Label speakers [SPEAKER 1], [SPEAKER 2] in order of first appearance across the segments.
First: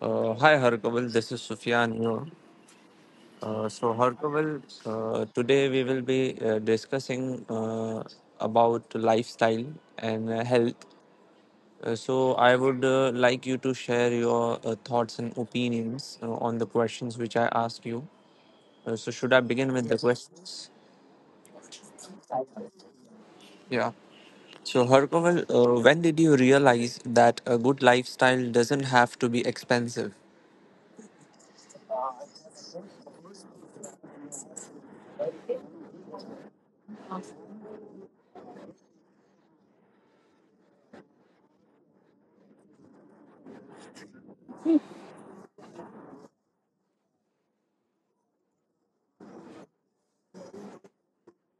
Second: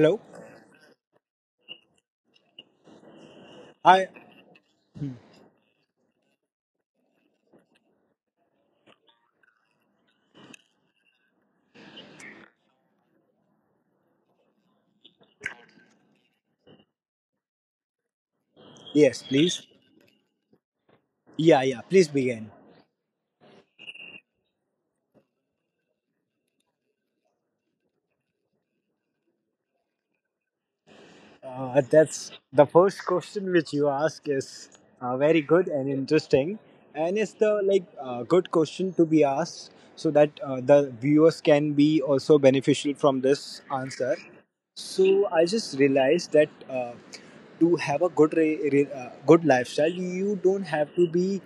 [SPEAKER 1] Hello.
[SPEAKER 2] Hi, Harkaval. This is Sufyan here. So,
[SPEAKER 1] Hi.
[SPEAKER 2] Harkaval, today we will be discussing about lifestyle and health. So, I would like you to share your thoughts and opinions on the questions which I asked you. So,
[SPEAKER 1] Yes,
[SPEAKER 2] should I
[SPEAKER 1] please.
[SPEAKER 2] begin with the questions?
[SPEAKER 1] Yeah. Please begin.
[SPEAKER 2] Yeah. So, Harkaval, when did you realize that a good lifestyle doesn't have to be expensive?
[SPEAKER 1] That's the first question which you ask is very good and interesting, and it's the like good question to be asked so that the viewers can be also beneficial from this answer. So I just realized that to have a good lifestyle, you don't have to be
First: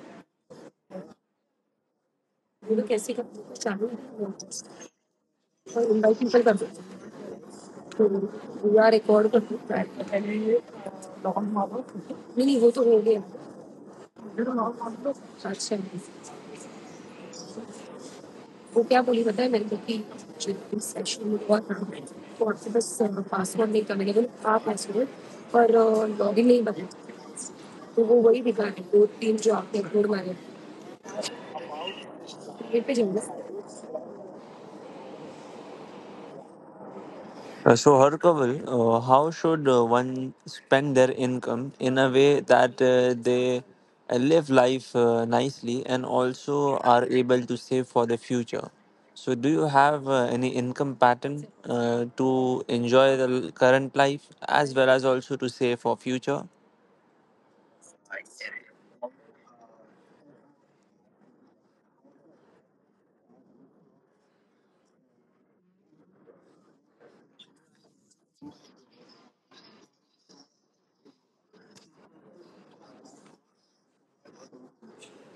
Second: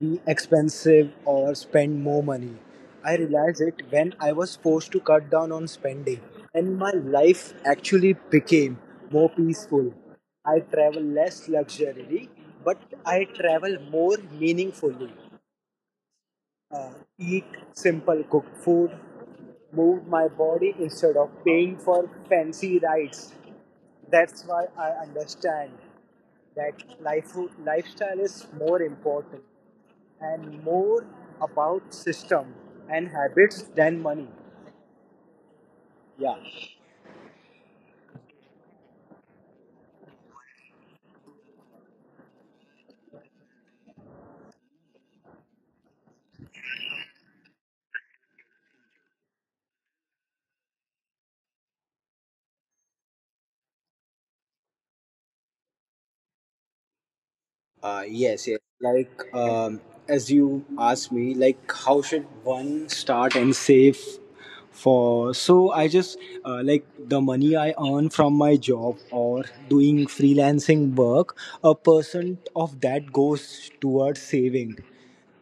[SPEAKER 1] be expensive or spend more money. I realized it when I was forced to cut down on spending, and my life actually became more peaceful. I travel less luxury, but I travel more meaningfully. Uh, eat simple cooked food, move my body instead of paying for fancy rides. That's why I understand that lifestyle is more important and more about system and habits than money. Yeah.
[SPEAKER 2] So, Harkaval, how should one spend their income in a way that they live life nicely and also are able to save for the future? So, do you have any income pattern to enjoy the current life as well as also to save for future?
[SPEAKER 1] Uh, yes, yes. Like, um, as you asked me, like, how should one start and save for? So I just like the money I earn from my job or doing freelancing work. A percent of that goes towards saving,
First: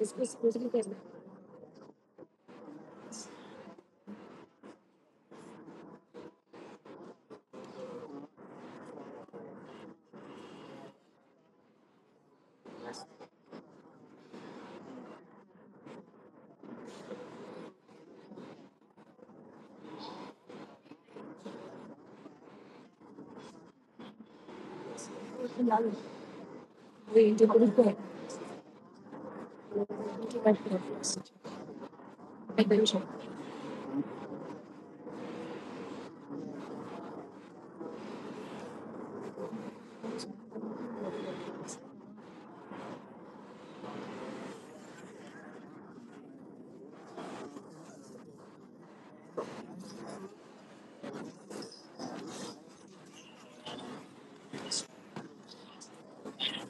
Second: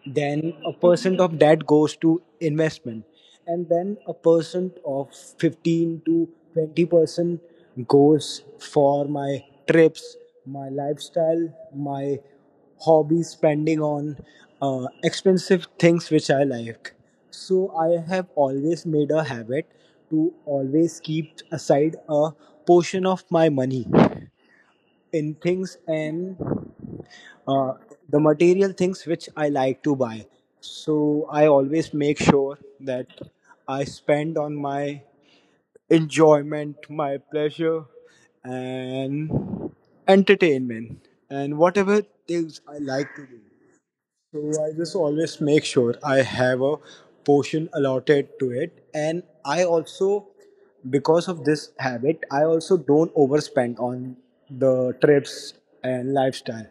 [SPEAKER 1] then a percent of that goes to investment, and then a percent of 15 to 20% goes for my trips, my lifestyle, my hobbies, spending on expensive things which I like. So I have always made a habit to always keep aside a portion of my money in things and uh, the material things which I like to buy. So I always make sure that I spend on my enjoyment, my pleasure, and entertainment, and whatever things I like to do. So I just always make sure I have a portion allotted to it, and I also, because of this habit, I also don't overspend on the trips and lifestyle.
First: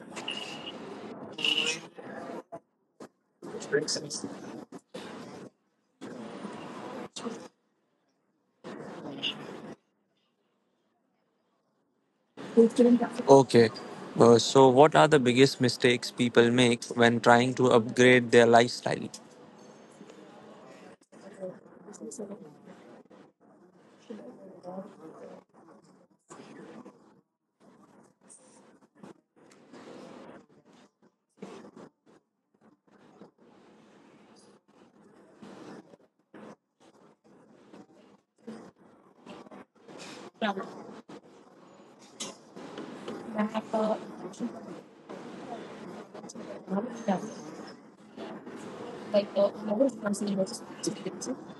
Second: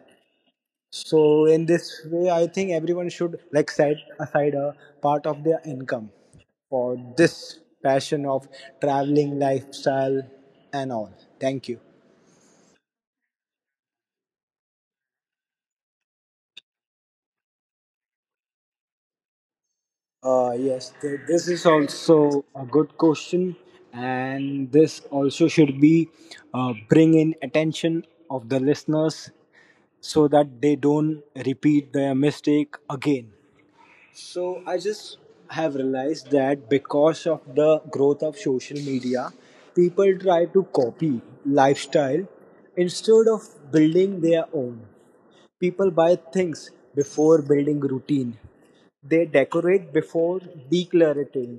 [SPEAKER 1] So in this way, I think everyone should like set aside a part of their income for this passion of traveling, lifestyle, and all. Thank you.
[SPEAKER 2] Okay. So, what are the biggest mistakes people make when trying to upgrade their lifestyle?
[SPEAKER 1] Yes, th- this is also a good question, and this also should be bring in attention of the listeners so that they don't repeat their mistake again. So I just have realized that because of the growth of social media, people try to copy lifestyle instead of building their own. People buy things before building routine. They decorate before decluttering.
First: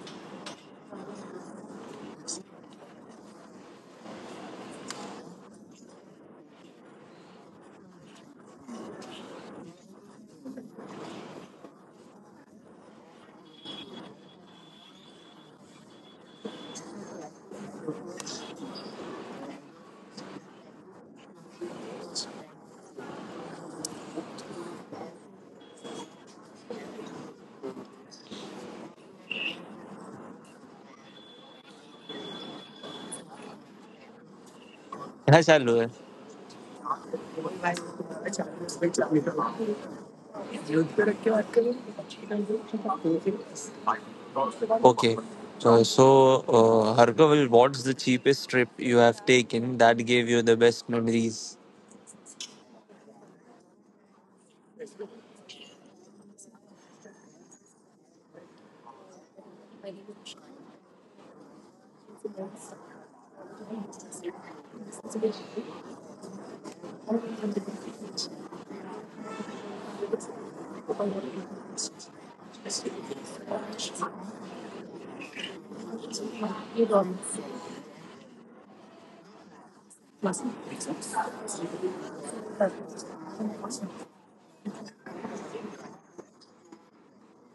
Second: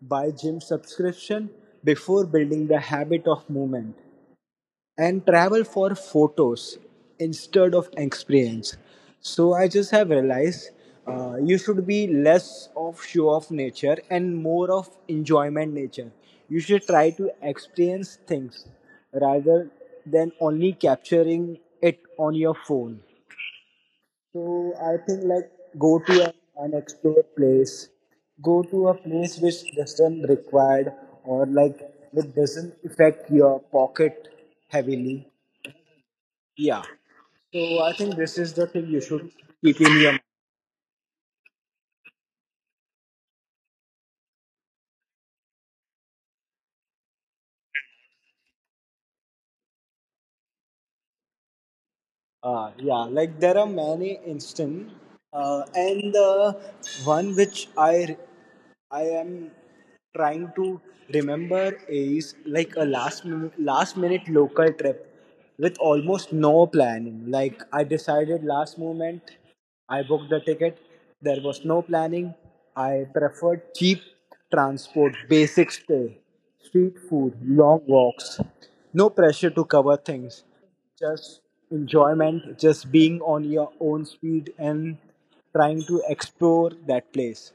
[SPEAKER 1] Buy gym subscription before building the habit of movement and travel for photos instead of experience. So I just have realized you should be less of show of nature and more of enjoyment nature. You should try to experience things rather than only capturing it on your phone. So I think like go to an unexplored place, go to a place which doesn't required or like it doesn't affect your pocket heavily.
[SPEAKER 2] Hi, Salwa.
[SPEAKER 1] Yeah. So I think this is the thing you should keep in your mind.
[SPEAKER 2] Okay. So, Harkaval, what's the cheapest trip you have taken that gave you the best memories?
[SPEAKER 1] Yeah, like there are many instant, and the one which I am trying to remember is like a last minute local trip with almost no planning. Like I decided last moment, I booked the ticket. There was no planning. I preferred cheap transport, basic stay, street food, long walks. No pressure to cover things. Just enjoyment, just being on your own speed and trying to explore that place.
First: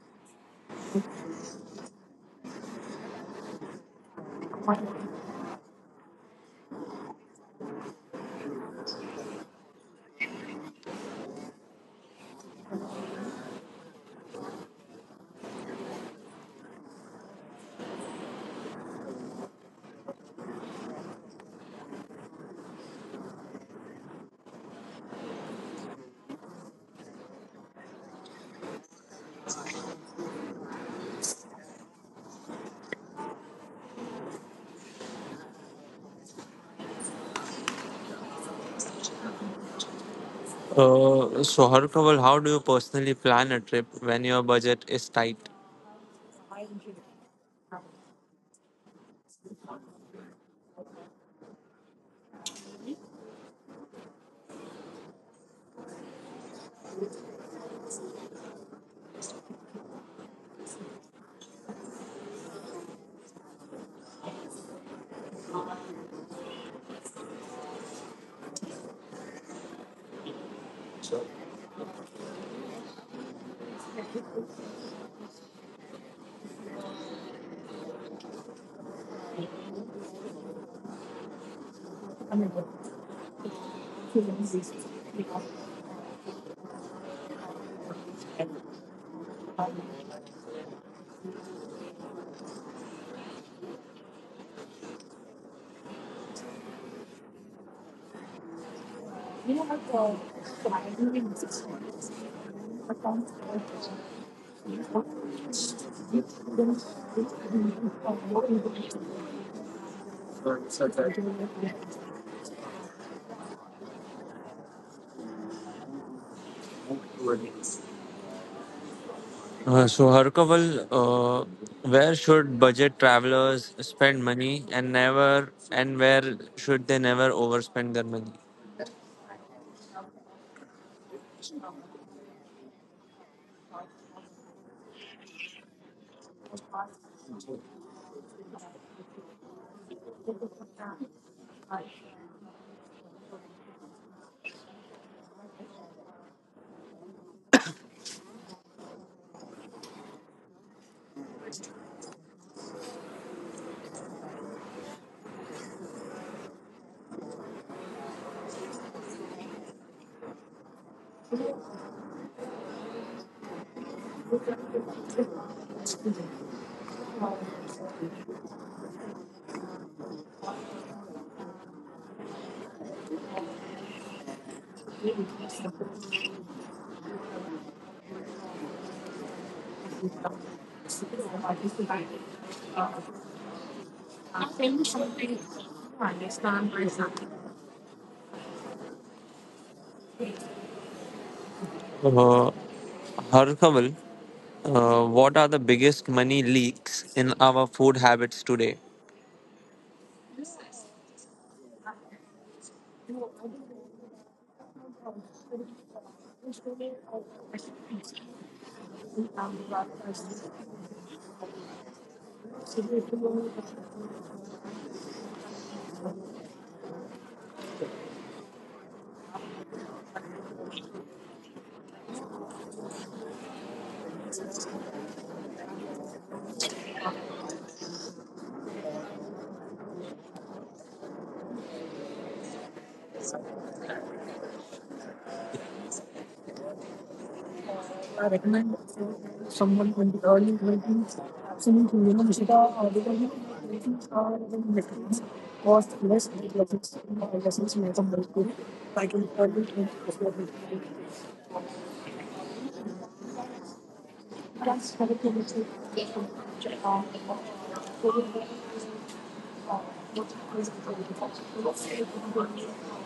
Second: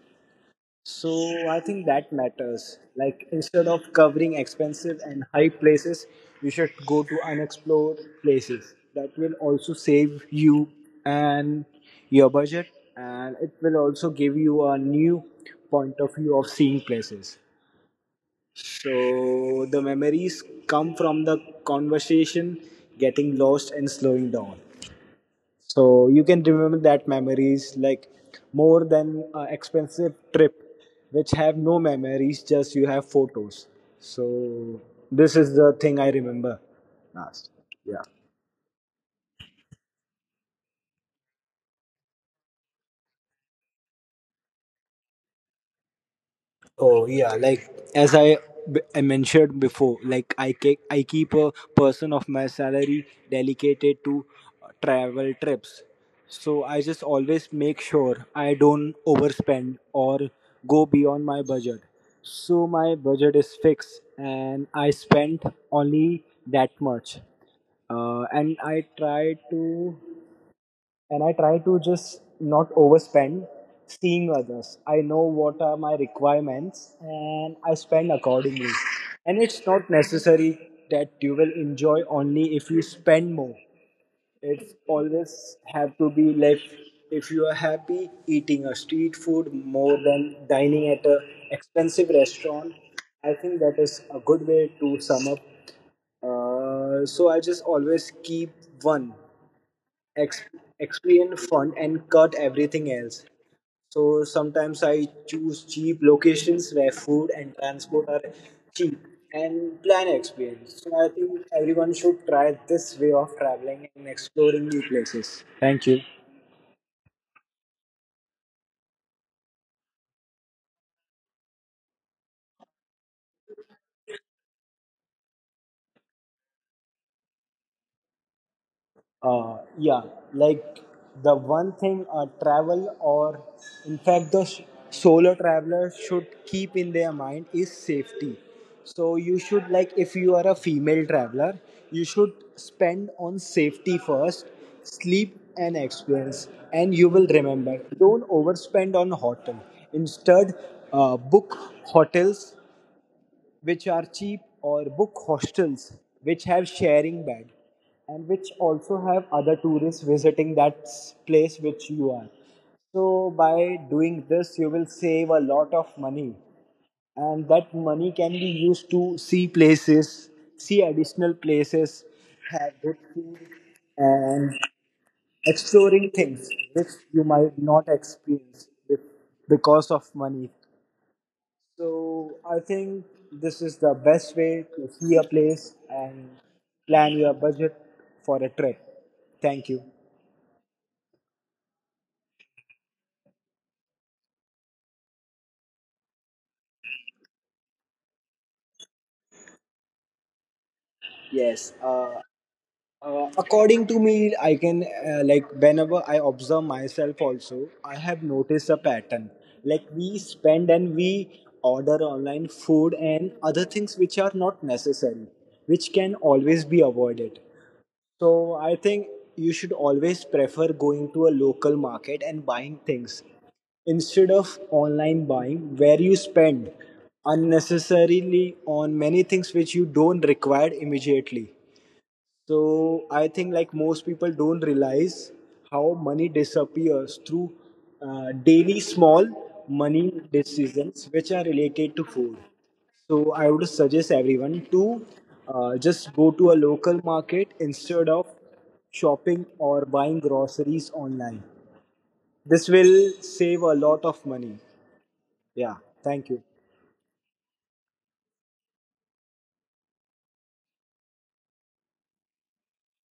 [SPEAKER 1] So I think that matters. Like instead of covering expensive and high places, you should go to unexplored places. That will also save you and your budget, and it will also give you a new point of view of seeing places. So the memories come from the conversation, getting lost and slowing down. So you can remember that memories like more than expensive trip, which have no memories, just you have photos. So this is the thing I remember last. Yeah.
[SPEAKER 2] So, Harkaval, how do you personally plan a trip when your budget is tight?
[SPEAKER 1] Oh yeah, like I mentioned before, like I keep a person of my salary dedicated to travel trips. So I just always make sure I don't overspend or go beyond my budget. So my budget is fixed and I spend only that much. And I try to just not overspend seeing others. I know what are my requirements and I spend accordingly. And it's not necessary that you will enjoy only if you spend more. It's always have to be like if you are happy eating a street food more than dining at a expensive restaurant. I think that is a good way to sum up. Uh, so I just always keep one ex- experience fun and cut everything else. So sometimes I choose cheap locations where food and transport are cheap and plan experience. So I think everyone should try this way of traveling and exploring new places. Thank you.
[SPEAKER 2] So, Harkaval, where should budget travelers spend money and never, and where should they never overspend their money?
[SPEAKER 1] Yeah, like the one thing a travel or, in fact, solo traveler should keep in their mind is safety. So you should like if you are a female traveler, you should spend on safety first, sleep and experience, and you will remember. Don't overspend on hotel. Instead, book hotels which are cheap or book hostels which have sharing bag and which also have other tourists visiting place which you are. So by doing this you will save a lot of money, and that money can be used to see places, see additional places, have good food, and exploring things which you might not experience because of money. So I think this is the best way to see a place and plan your budget for a trip. Thank you.
[SPEAKER 2] Uh, Harkaval, what are the biggest money leaks in our food habits today?
[SPEAKER 1] Yes. According to me, I can like whenever I observe myself also, I have noticed a pattern. Like we spend and we order online food and other things which are not necessary, which can always be avoided. So I think you should always prefer going to a local market and buying things instead of online buying where you spend unnecessarily on many things which you don't require immediately. So I think like most people don't realize how money disappears through daily small money decisions which are related to food. So I would suggest everyone to just go to a local market instead of shopping or buying groceries online. This will save a lot of money. Yeah, thank you.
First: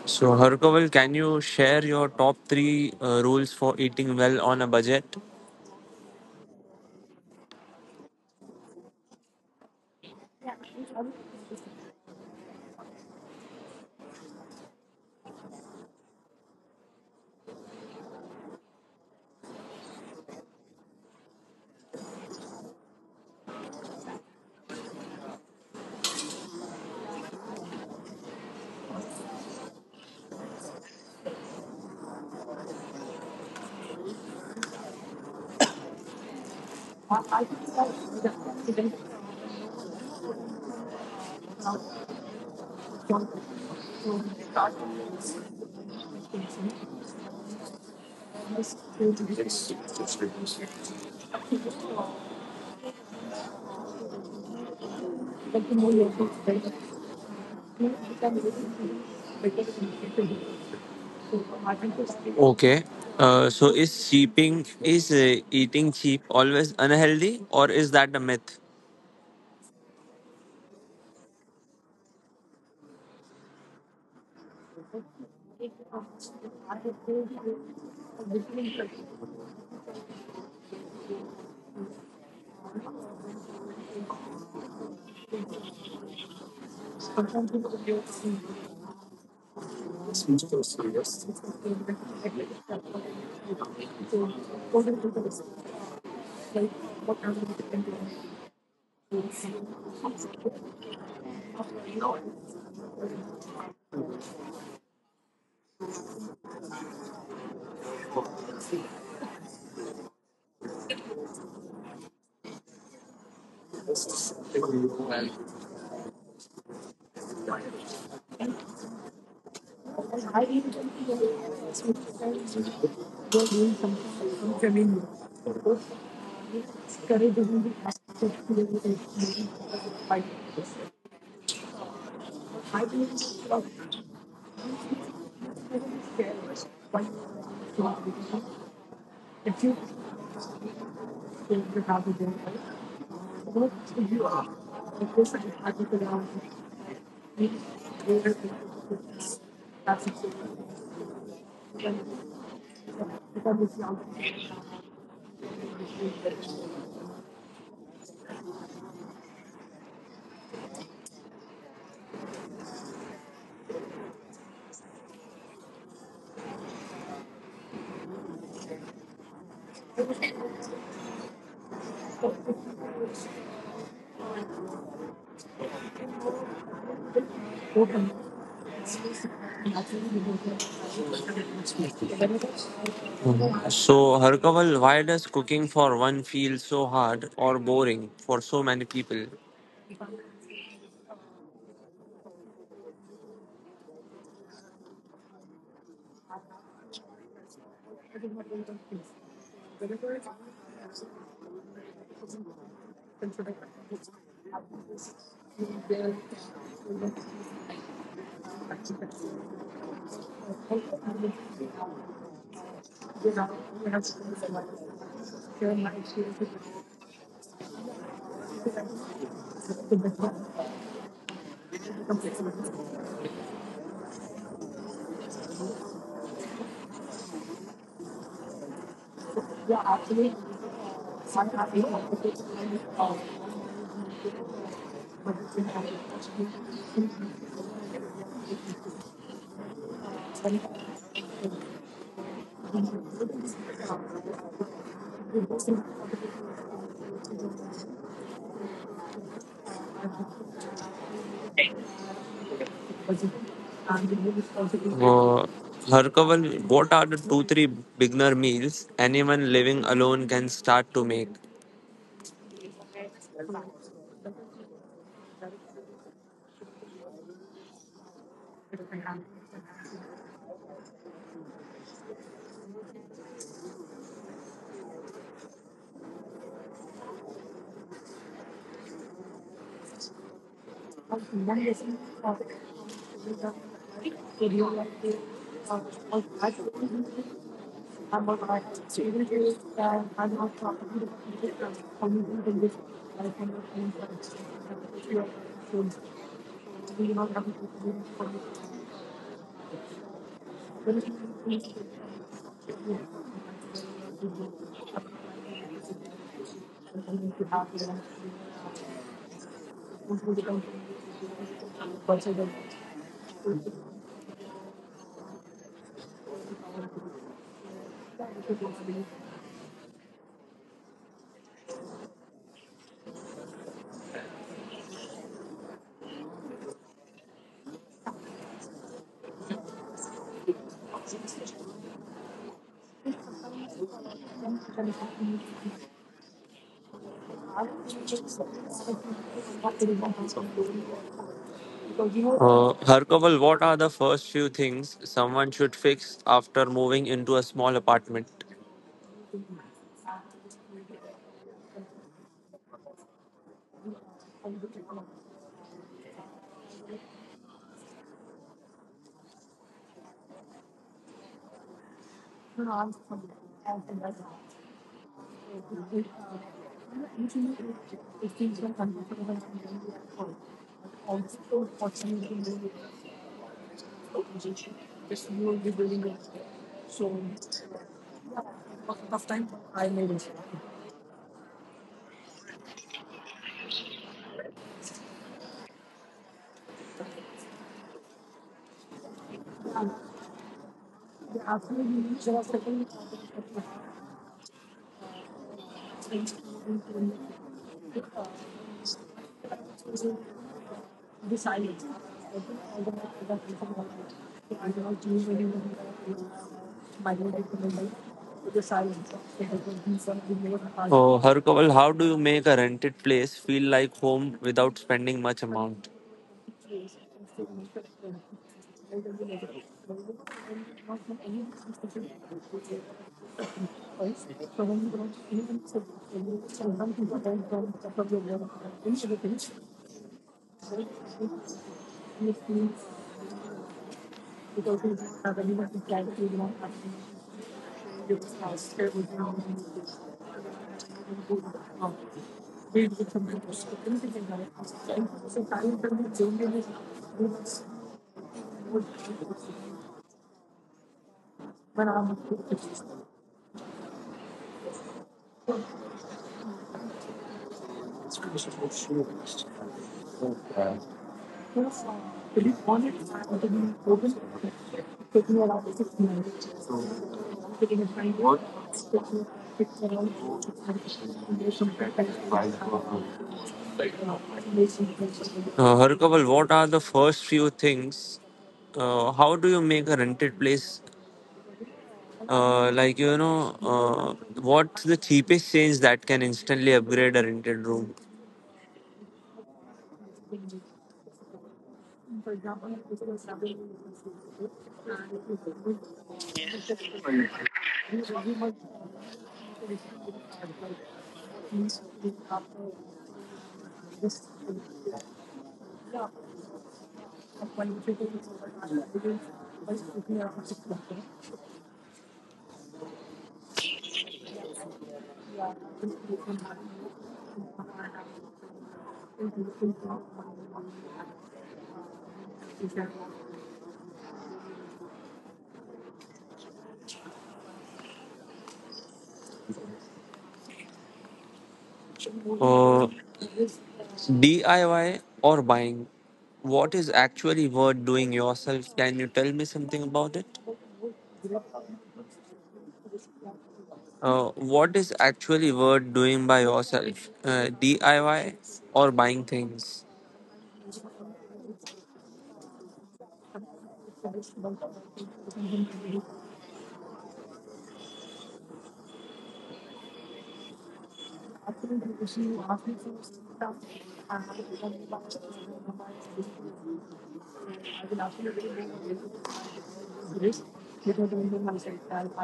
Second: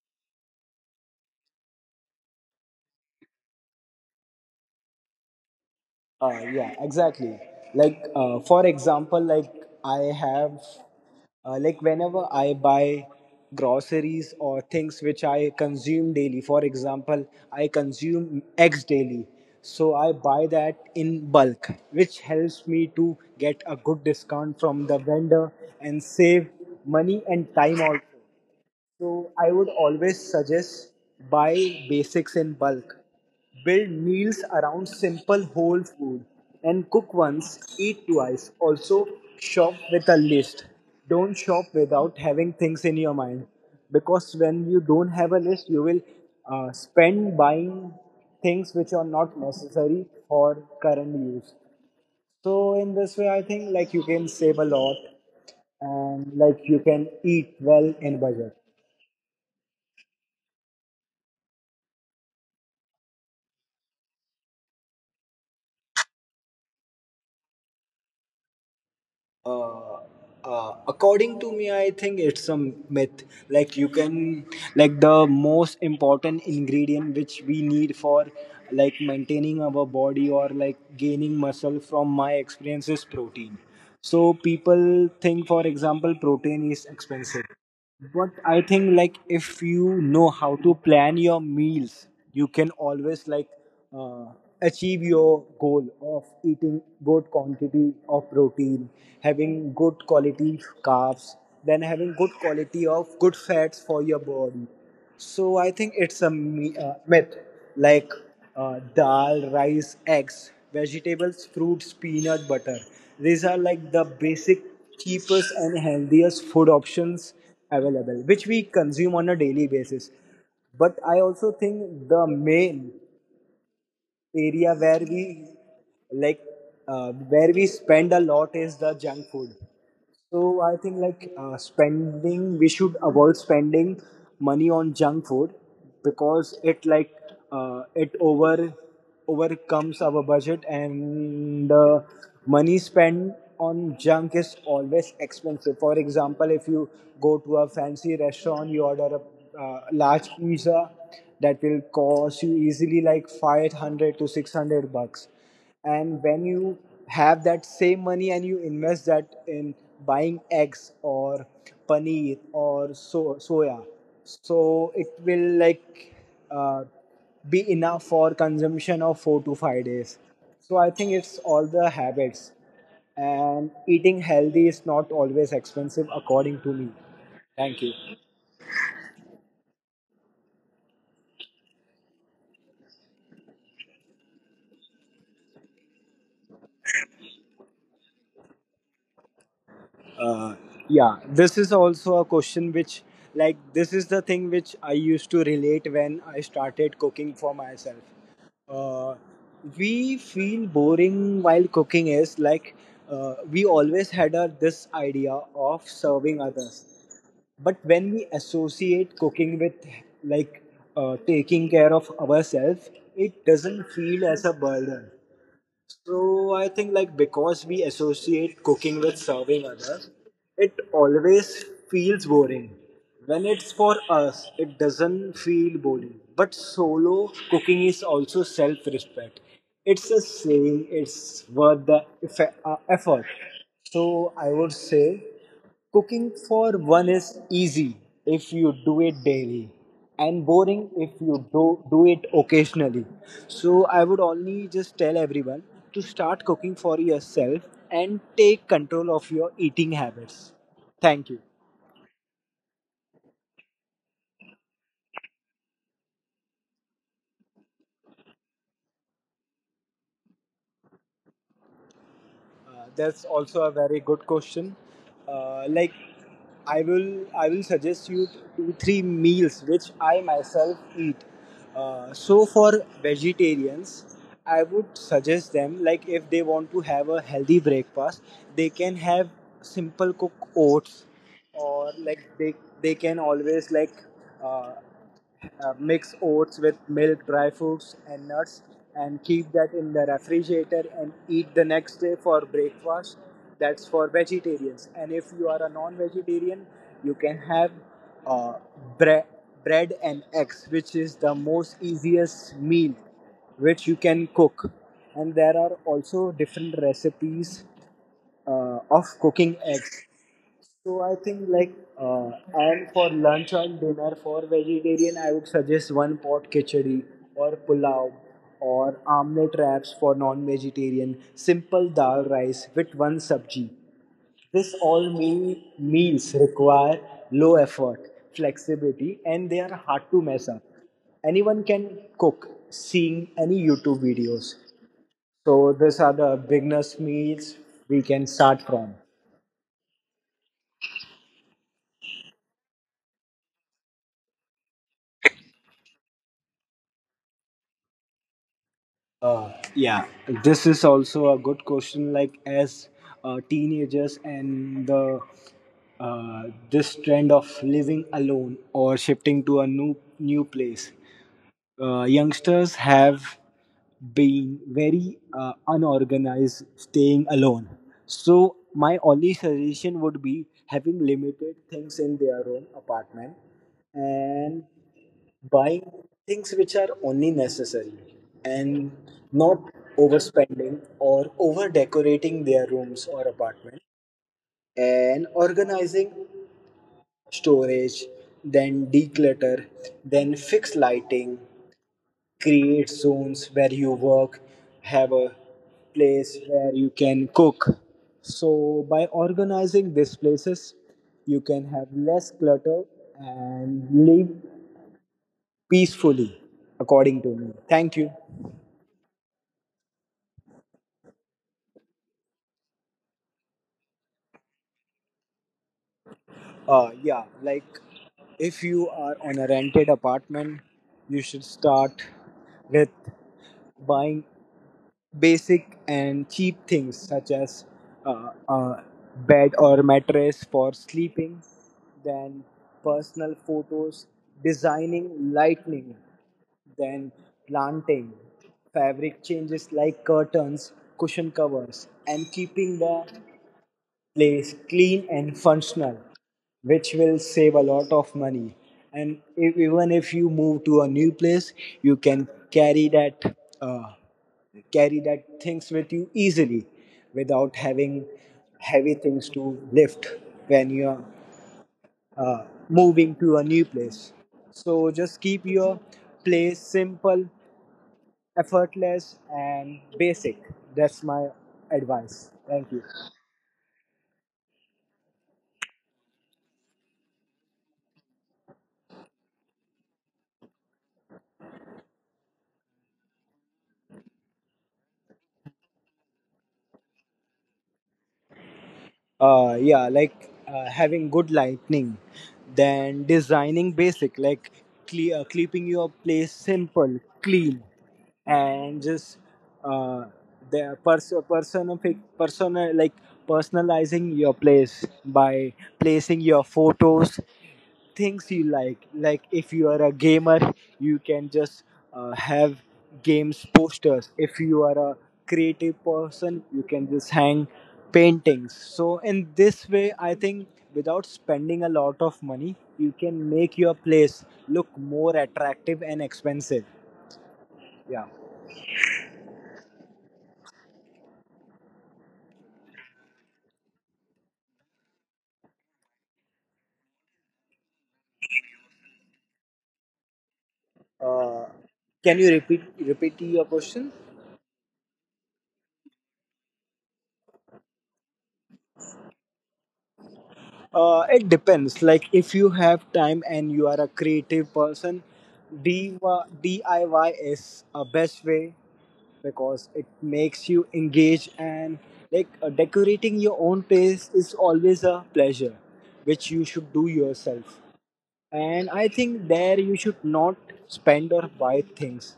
[SPEAKER 2] So, Harkaval, can you share your top three rules for eating well on a budget?
[SPEAKER 1] Yeah, exactly. For example, like I have, like whenever I buy groceries or things which I consume daily, for example, I consume eggs daily. So I buy that in bulk, which helps me to get a good discount from the vendor and save money and time also. So I would always suggest buy basics in bulk. Build meals around simple whole food and cook once, eat twice. Also, shop with a list. Don't shop without having things in your mind because when you don't have a list, you will spend buying things which are not necessary for current use. So, in this way, I think like you can save a lot and like you can eat well in budget.
[SPEAKER 2] Okay. So, is cheaping is eating cheap always unhealthy, or is that a myth?
[SPEAKER 1] Uh, according to me I think it's some myth. Like you can, like the most important ingredient which we need for like maintaining our body or like gaining muscle from my experience is protein. So people think for example protein is expensive, but I think like if you know how to plan your meals, you can always like uh, achieve your goal of eating good quantity of protein, having good quality carbs, then having good quality of good fats for your body. So I think it's a myth. Like dal, rice, eggs, vegetables, fruits, peanut butter. These are like the basic, cheapest, and healthiest food options available, which we consume on a daily basis. But I also think the main area where we like where we spend a lot is the junk food. So I think like spending we should avoid spending money on junk food because it overcomes our budget and money spent on junk is always expensive. For example if you go to a fancy restaurant you order a large pizza, that will cost you easily like 500 to 600 bucks. And when you have that same money and you invest that in buying eggs or paneer or so soya, so it will like uh, be enough for consumption of 4 to 5 days. So I think it's all the habits, and eating healthy is not always expensive according to me. Thank you.
[SPEAKER 2] So, Harkaval, why does cooking for one feel so hard or boring for so many people?
[SPEAKER 1] Uh, yeah this is also a question which like this is the thing which I used to relate when I started cooking for myself. uh, we feel boring while cooking is like we always had a, this idea of serving others, but when we associate cooking with like taking care of ourselves it doesn't feel as a burden. So I think like because we associate cooking with serving others, it always feels boring. When it's for us, it doesn't feel boring. But solo cooking is also self-respect. It's a saying. It's worth the effort. So I would say. Cooking for one is easy if you do it daily and boring if you do it occasionally. So I would only just tell everyone to start cooking for yourself and take control of your eating habits. Thank you.
[SPEAKER 2] Uh, Harkaval, what are the two three beginner meals anyone living alone can start to make?
[SPEAKER 1] That's also a very good question. Like I will suggest you two three meals which I myself eat. So for vegetarians, I would suggest them like if they want to have a healthy breakfast, they can have simple cooked oats, or like they can always uh, mix oats with milk, dry fruits, and nuts, and keep that in the refrigerator and eat the next day for breakfast. That's for vegetarians. And if you are a non vegetarian, you can have uh, bre- bread and eggs, which is the most easiest meal which you can cook. And there are also different recipes of cooking eggs. So I think like and for lunch and dinner for vegetarian, I would suggest one pot khichdi or pulao or omelette wraps for non-vegetarian. Simple dal rice with one sabji. This all meals require low effort, flexibility, and they are hard to mess up. Anyone can cook, seeing any YouTube videos. So these are the beginners meals we can start from.
[SPEAKER 2] Harkaval, what are the first few things someone should fix after moving into a small apartment?
[SPEAKER 1] Yeah, this is also a good question. Like as teenagers and the uh, this trend of living alone or shifting to a new place, youngsters have been very unorganized staying alone, so my only suggestion would be having limited things in their own apartment and buying things which are only necessary and not overspending or over decorating their rooms or apartment, and organizing storage, then declutter, then fix lighting, create zones where you work, have a
[SPEAKER 2] Uh,
[SPEAKER 1] place where you can cook. So, by organizing these places, you can have less clutter and live peacefully, according to me. Thank you.
[SPEAKER 2] Harkaval, how do you make a rented place feel like home without spending much amount?
[SPEAKER 1] Yeah, like if you are on a rented apartment, you should start with buying basic and cheap things such as a bed or mattress for sleeping, then personal photos, designing lighting, then planting, fabric changes like curtains, cushion covers, and keeping the place clean and functional, which will save a lot of money. And if, even if you move to a new place, you can uh, carry that things with you easily, without having heavy things to lift when you're uh, moving to a new place. So just keep your place simple, effortless, and basic. That's my advice. Thank you.
[SPEAKER 2] Harkaval, what are the first few things? How do you make a rented place? Like, what's the cheapest change that can instantly upgrade a rented room?
[SPEAKER 1] Yeah, like having good lighting, then designing basic, like keeping your place simple, clean, and just uh, the pers- personific personal, like personalizing your place by placing your photos, things you like if you are a gamer you can just have games posters. If you are a creative person you can just hang paintings. So in this way I think without spending a lot of money you can make your place look more attractive and expensive. Yeah.
[SPEAKER 2] Uh, DIY or buying? What is actually worth doing yourself? Can you tell me something about it?
[SPEAKER 1] Uh, can you repeat your question?
[SPEAKER 2] What is actually worth doing by yourself? DIY or buying things?
[SPEAKER 1] It depends. Like if you have time and you are a creative person, DIY is a best way because it makes you engage, and like decorating your own place is always a pleasure, which you should do yourself. And I think there you should not spend or buy things.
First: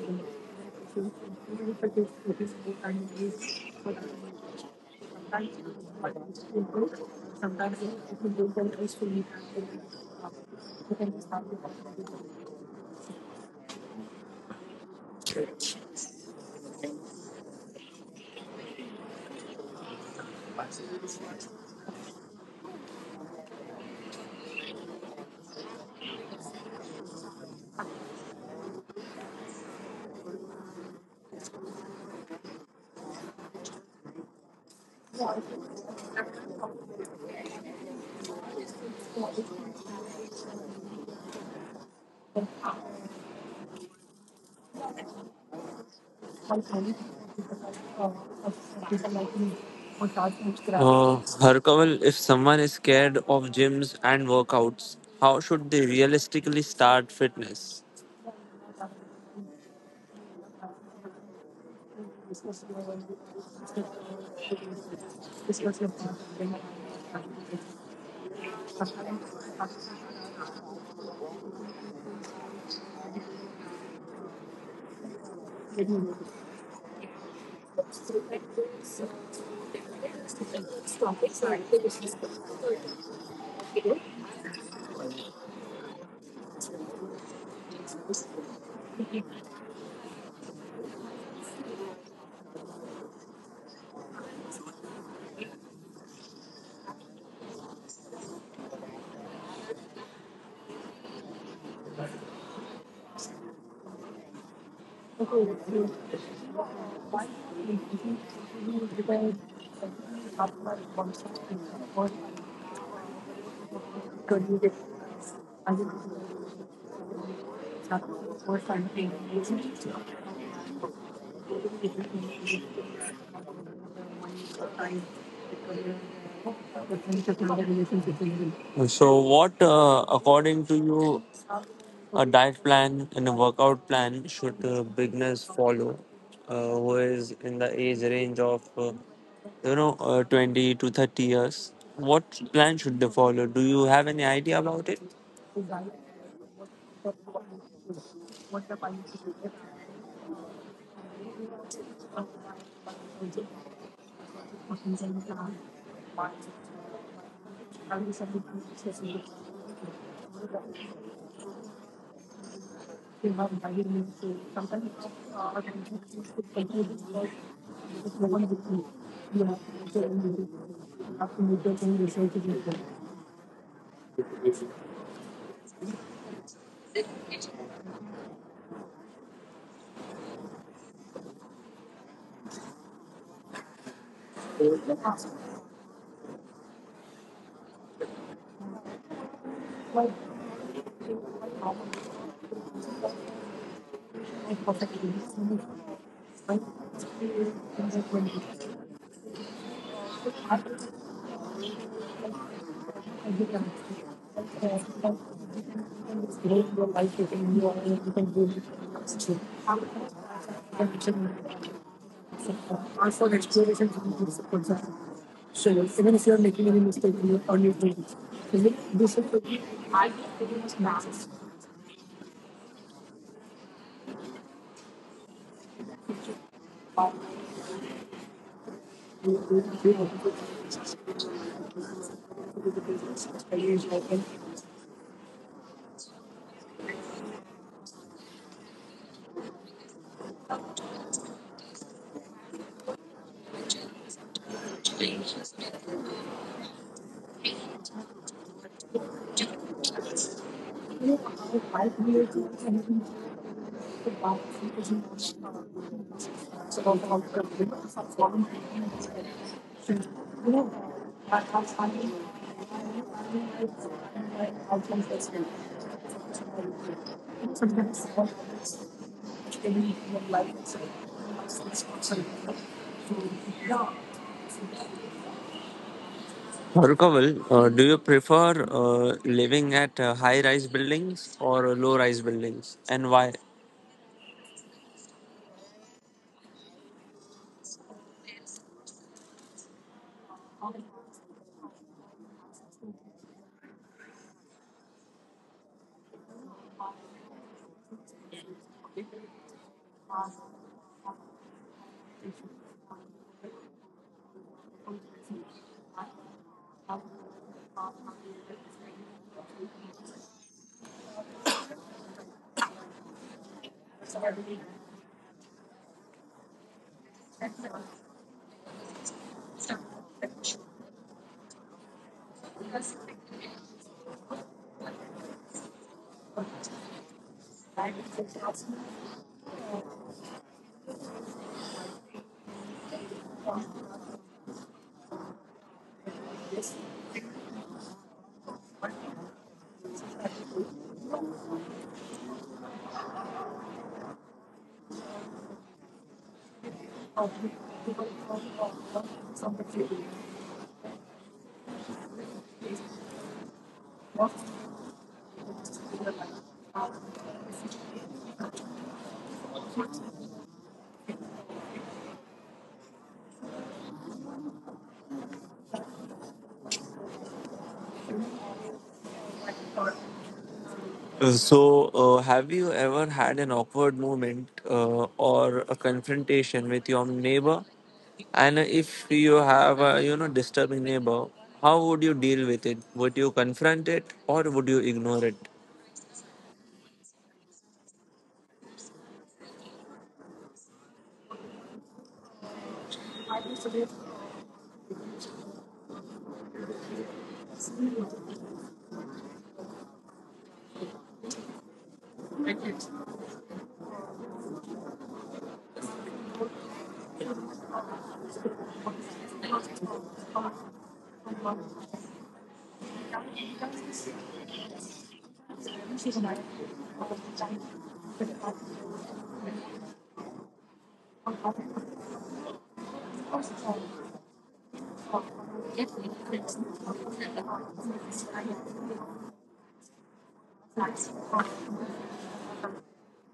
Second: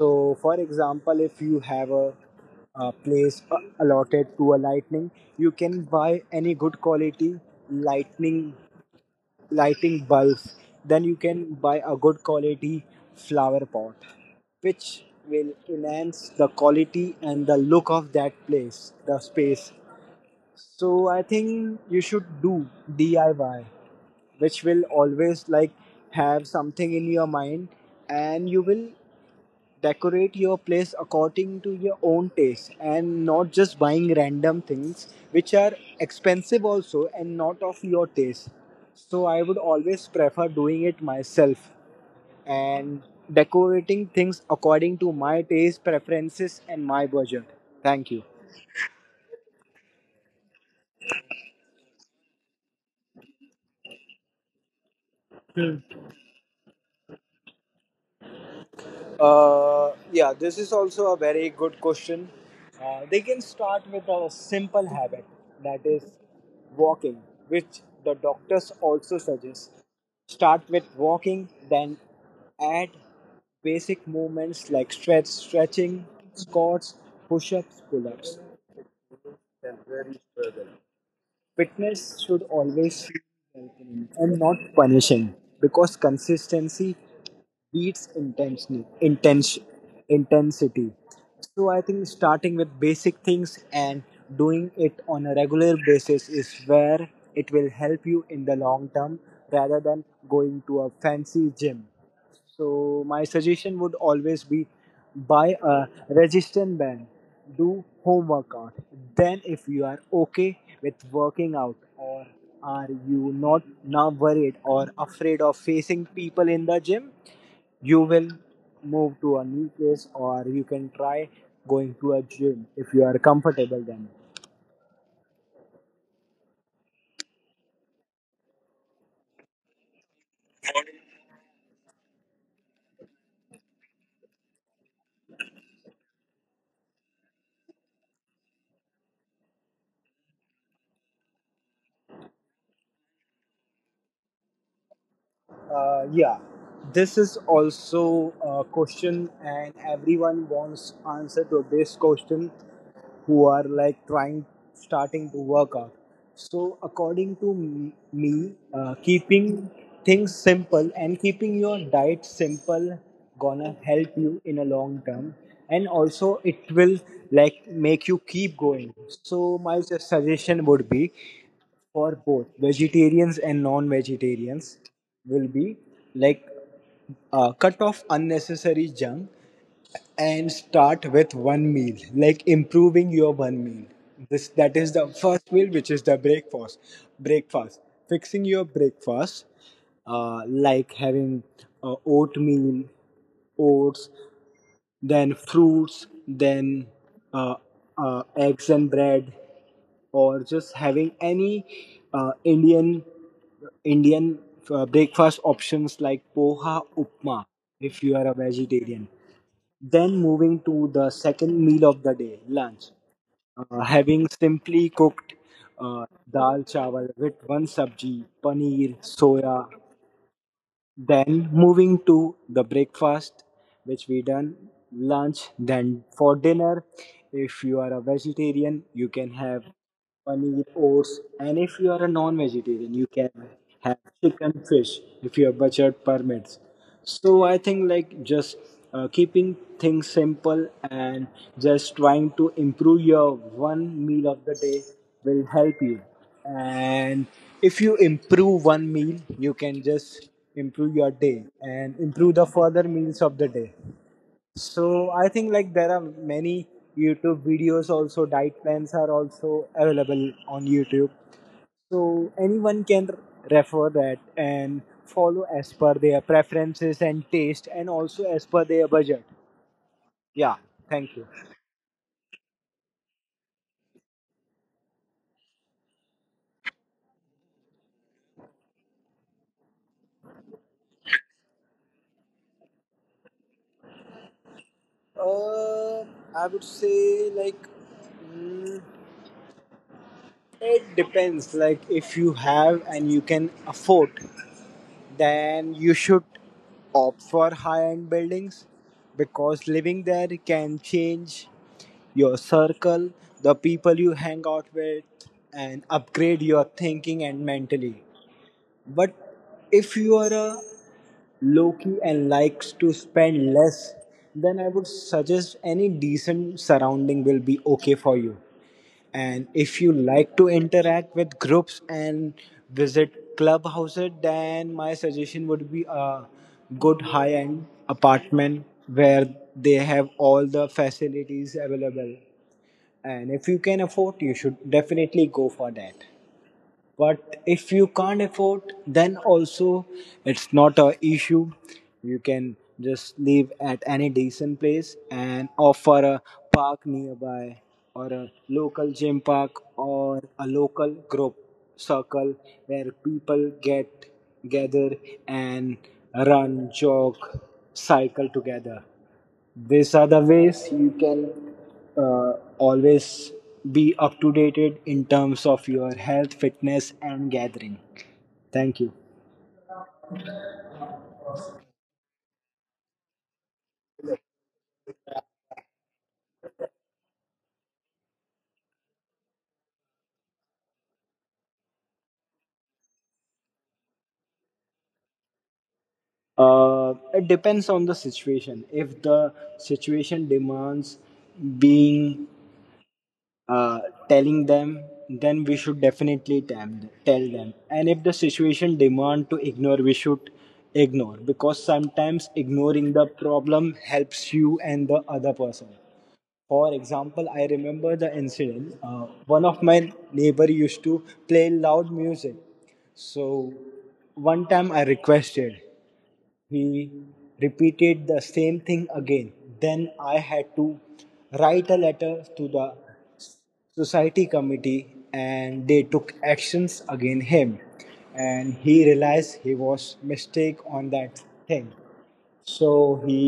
[SPEAKER 1] So, for example, if you have a place allotted to a lightning, you can buy any good quality lightning lighting bulb. Then you can buy a good quality flower pot, which will enhance the quality and the look of that place, the space. So I think you should do DIY, which will always like have something in your mind, and you will decorate your place according to your own taste and not just buying random things which are expensive also and not of your taste. So I would always prefer doing it myself and decorating things according to my taste
[SPEAKER 2] Uh,
[SPEAKER 1] preferences and my budget. Thank you.
[SPEAKER 2] Harkaval, if someone is scared of gyms and workouts, how should
[SPEAKER 1] Hmm.
[SPEAKER 2] they realistically start fitness?
[SPEAKER 1] Yeah, this is also a very good question. They can start with a simple habit, that is walking, which the doctors also suggest. Start with walking, then add basic movements like stretching, squats, push-ups, pull-ups. Fitness should always feel welcoming and not punishing, because consistency beats intensely intense intensity. So I think starting with basic things and doing it on a regular basis is where it will help you in the long term, rather than going to a fancy gym. So my suggestion would always be buy a resistance band, do home workout, then if you are okay with working out or are you not now worried or afraid of facing people in the gym, you will move to a new place, or you can try going to a gym if you are comfortable then.
[SPEAKER 2] So, what, according to you, a diet plan and a workout plan should beginners follow who is in the age range of, 20 to 30 years? What plan should they follow? Do you have any idea about it?
[SPEAKER 1] Yeah, this is also a question, and everyone wants answer to this question who are like trying starting to work out. So, according to me, keeping things simple and keeping your diet simple gonna help you in a long term, and also it will like make you keep going. So, my suggestion would be for both vegetarians and non-vegetarians will be like cut off unnecessary junk and start with one meal, like improving your one meal. This that is the first meal, which is the breakfast, fixing your breakfast. Like having oatmeal, oats, then fruits, then uh, eggs and bread, or just having any Indian breakfast options like poha, upma, if you are a vegetarian. Then moving to the second meal of the day, lunch, having simply cooked uh, dal chawal with one sabji, paneer, soya, then moving to the breakfast, which we done lunch. Then for dinner, if you are a vegetarian, you can have paneer, oats, and if you are a non-vegetarian, you can have chicken, fish if you have budget permits. So I think like just keeping things simple and just trying to improve your one meal of the day will help you. And if you improve one meal you can just improve your day and improve the further meals of the day. So I think like there are many YouTube videos, also diet plans are also available on YouTube. So anyone can refer that and follow as per their preferences and taste and also as per their budget. Yeah. Thank you.
[SPEAKER 2] Harkaval, do you prefer living at high-rise buildings or low-rise buildings, and why?
[SPEAKER 1] Uh, I would say like. mm, It depends. Like if you have and you can afford, then you should opt for high-end buildings because living there can change your circle, the people you hang out with, and upgrade your thinking and mentally. But if you are a low-key and likes to spend less, then I would suggest any decent surrounding will be okay for you. And if you like to interact with groups and visit clubhouses, then my suggestion would be a good high end apartment where they have all the facilities available. And if you can afford, you should definitely go for that, but if you can't afford then also it's not a issue. You can just live at any decent place and offer a park nearby, or a local gym park or a local group circle where people get gather and run, jog, cycle together. These are the ways you can always be up to date in terms of your health, fitness, and gathering. Thank you.
[SPEAKER 2] So, have you ever had an awkward moment or a confrontation with your neighbor? And if you have a disturbing neighbor, how would you deal with it? Would you confront it or would you ignore it?
[SPEAKER 1] It depends on the situation. If the situation demands being uh, telling them, then we should definitely tell them. And if the situation demand to ignore, we should ignore, because sometimes ignoring the problem helps you and the other person. For example, I remember the incident. One of my neighbor used to play loud music. So one time I requested, he repeated the same thing again. Then I had to write a letter to the society committee and they took actions against him, and he realized he was mistake on that thing, so he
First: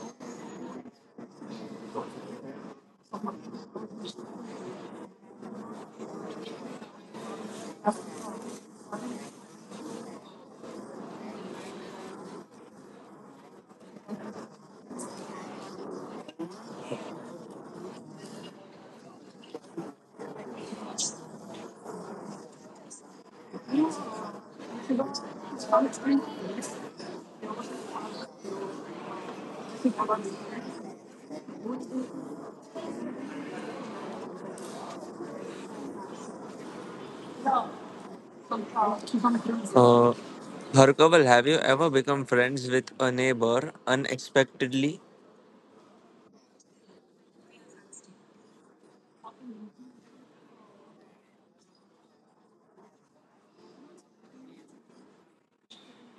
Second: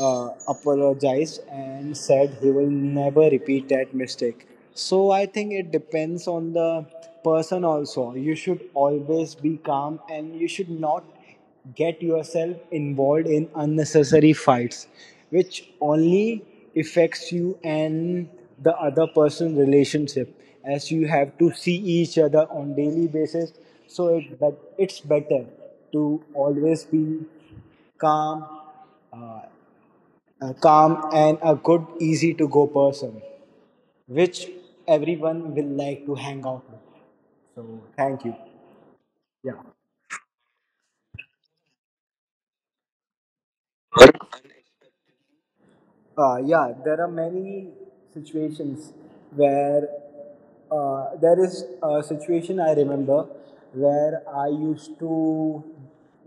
[SPEAKER 1] apologized and said he will never repeat that mistake. So I think it depends on the person also. You should always be calm and you should not get yourself involved in unnecessary fights, which only affects you and the other person relationship, as you have to see each other on daily basis. So it but it's better to always be calm, uh, calm and a good, easy to go person, which everyone will like to hang out with. So thank you. Yeah.
[SPEAKER 2] Uh, Harkaval, have you ever become friends with a neighbor unexpectedly?
[SPEAKER 1] Yeah, there are many situations where there is a situation I remember where I used to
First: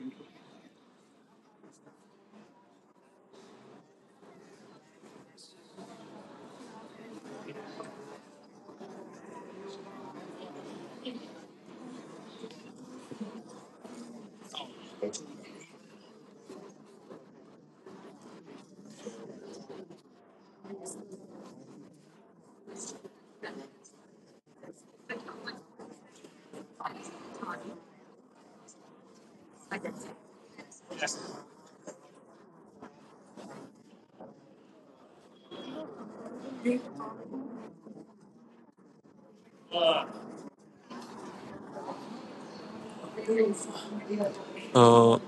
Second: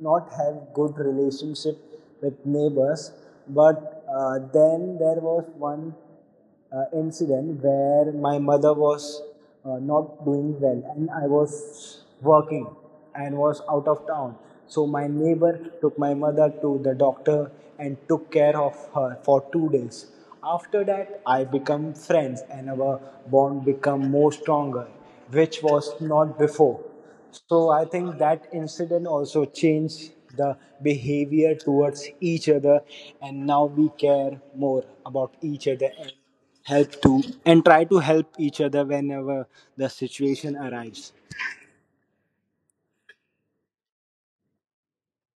[SPEAKER 1] not have good relationship with neighbors, but then there was one incident where my mother was not doing well and I was working and was out of town. So my neighbor took my mother to the doctor and took care of her for 2 days. After that, I become friends and our bond become more stronger, which was not before. So I think that incident also changed the behavior towards each other, and now we care more about each other and help to and try to help each other whenever the situation arrives.
[SPEAKER 2] Uh,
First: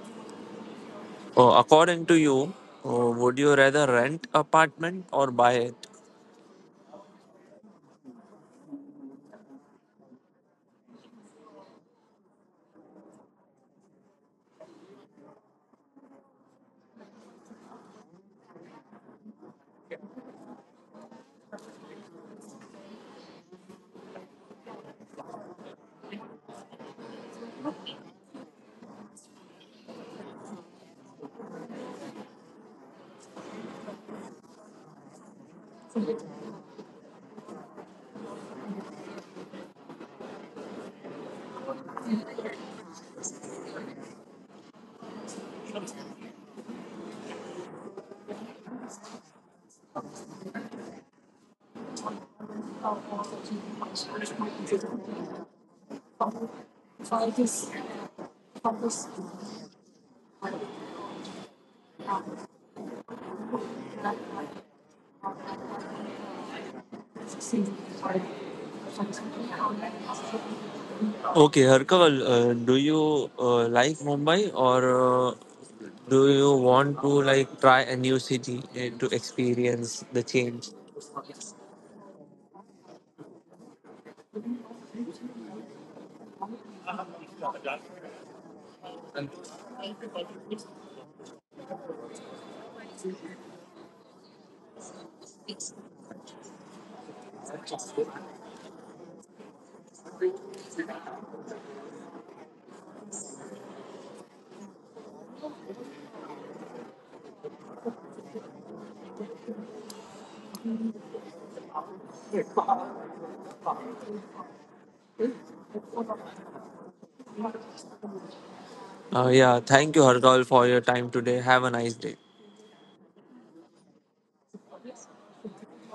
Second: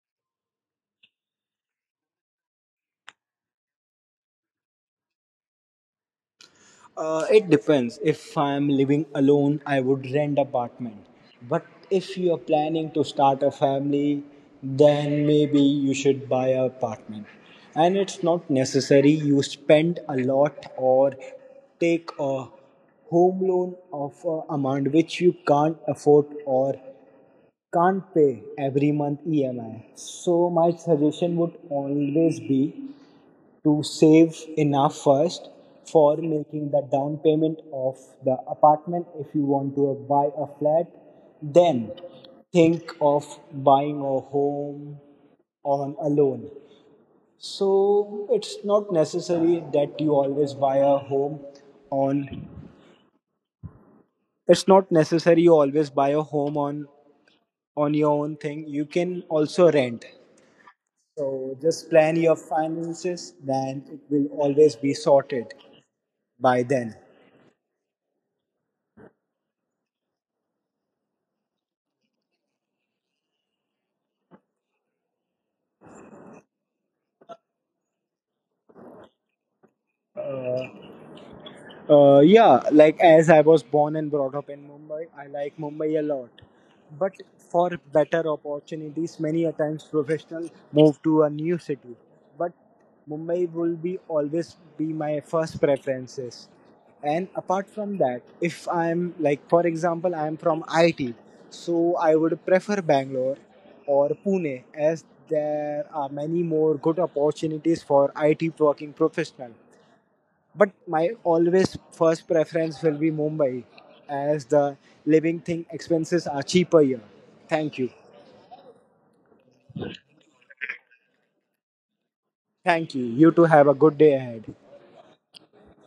[SPEAKER 2] According to you, would you rather rent apartment or buy it?
[SPEAKER 1] It depends. If I'm living alone, I would rent apartment. But if you are planning to start a family, then maybe you should buy a apartment. And it's not necessary you spend a lot or take a home loan of a amount which you can't afford or can't pay every month EMI. So my suggestion would always be to save enough first for making the down payment of the apartment if you want to buy a flat. Then think of buying a home on a loan. So it's not necessary that you always buy a home on it's not necessary you always buy a home on your own thing. You can also rent. So just plan your finances, then it will always be sorted by then.
[SPEAKER 2] Okay, Harkaval, do you like Mumbai or do you want to like try a new city to experience the change?
[SPEAKER 1] Yeah, like as I was born and brought up in Mumbai, I like Mumbai a lot. But for better opportunities, many a times professionals move to a new city. But Mumbai will be always be my first preferences. And apart from that, if I'm like for example, I'm from IT, so I would prefer Bangalore or Pune as there are many more good opportunities for IT working professional. But my always first preference will be Mumbai as the living thing expenses are cheaper here. Thank you.
[SPEAKER 2] Yeah, thank you, Harkaval, for your time today. Have a nice day.
[SPEAKER 1] Thank you. You too have a good day ahead.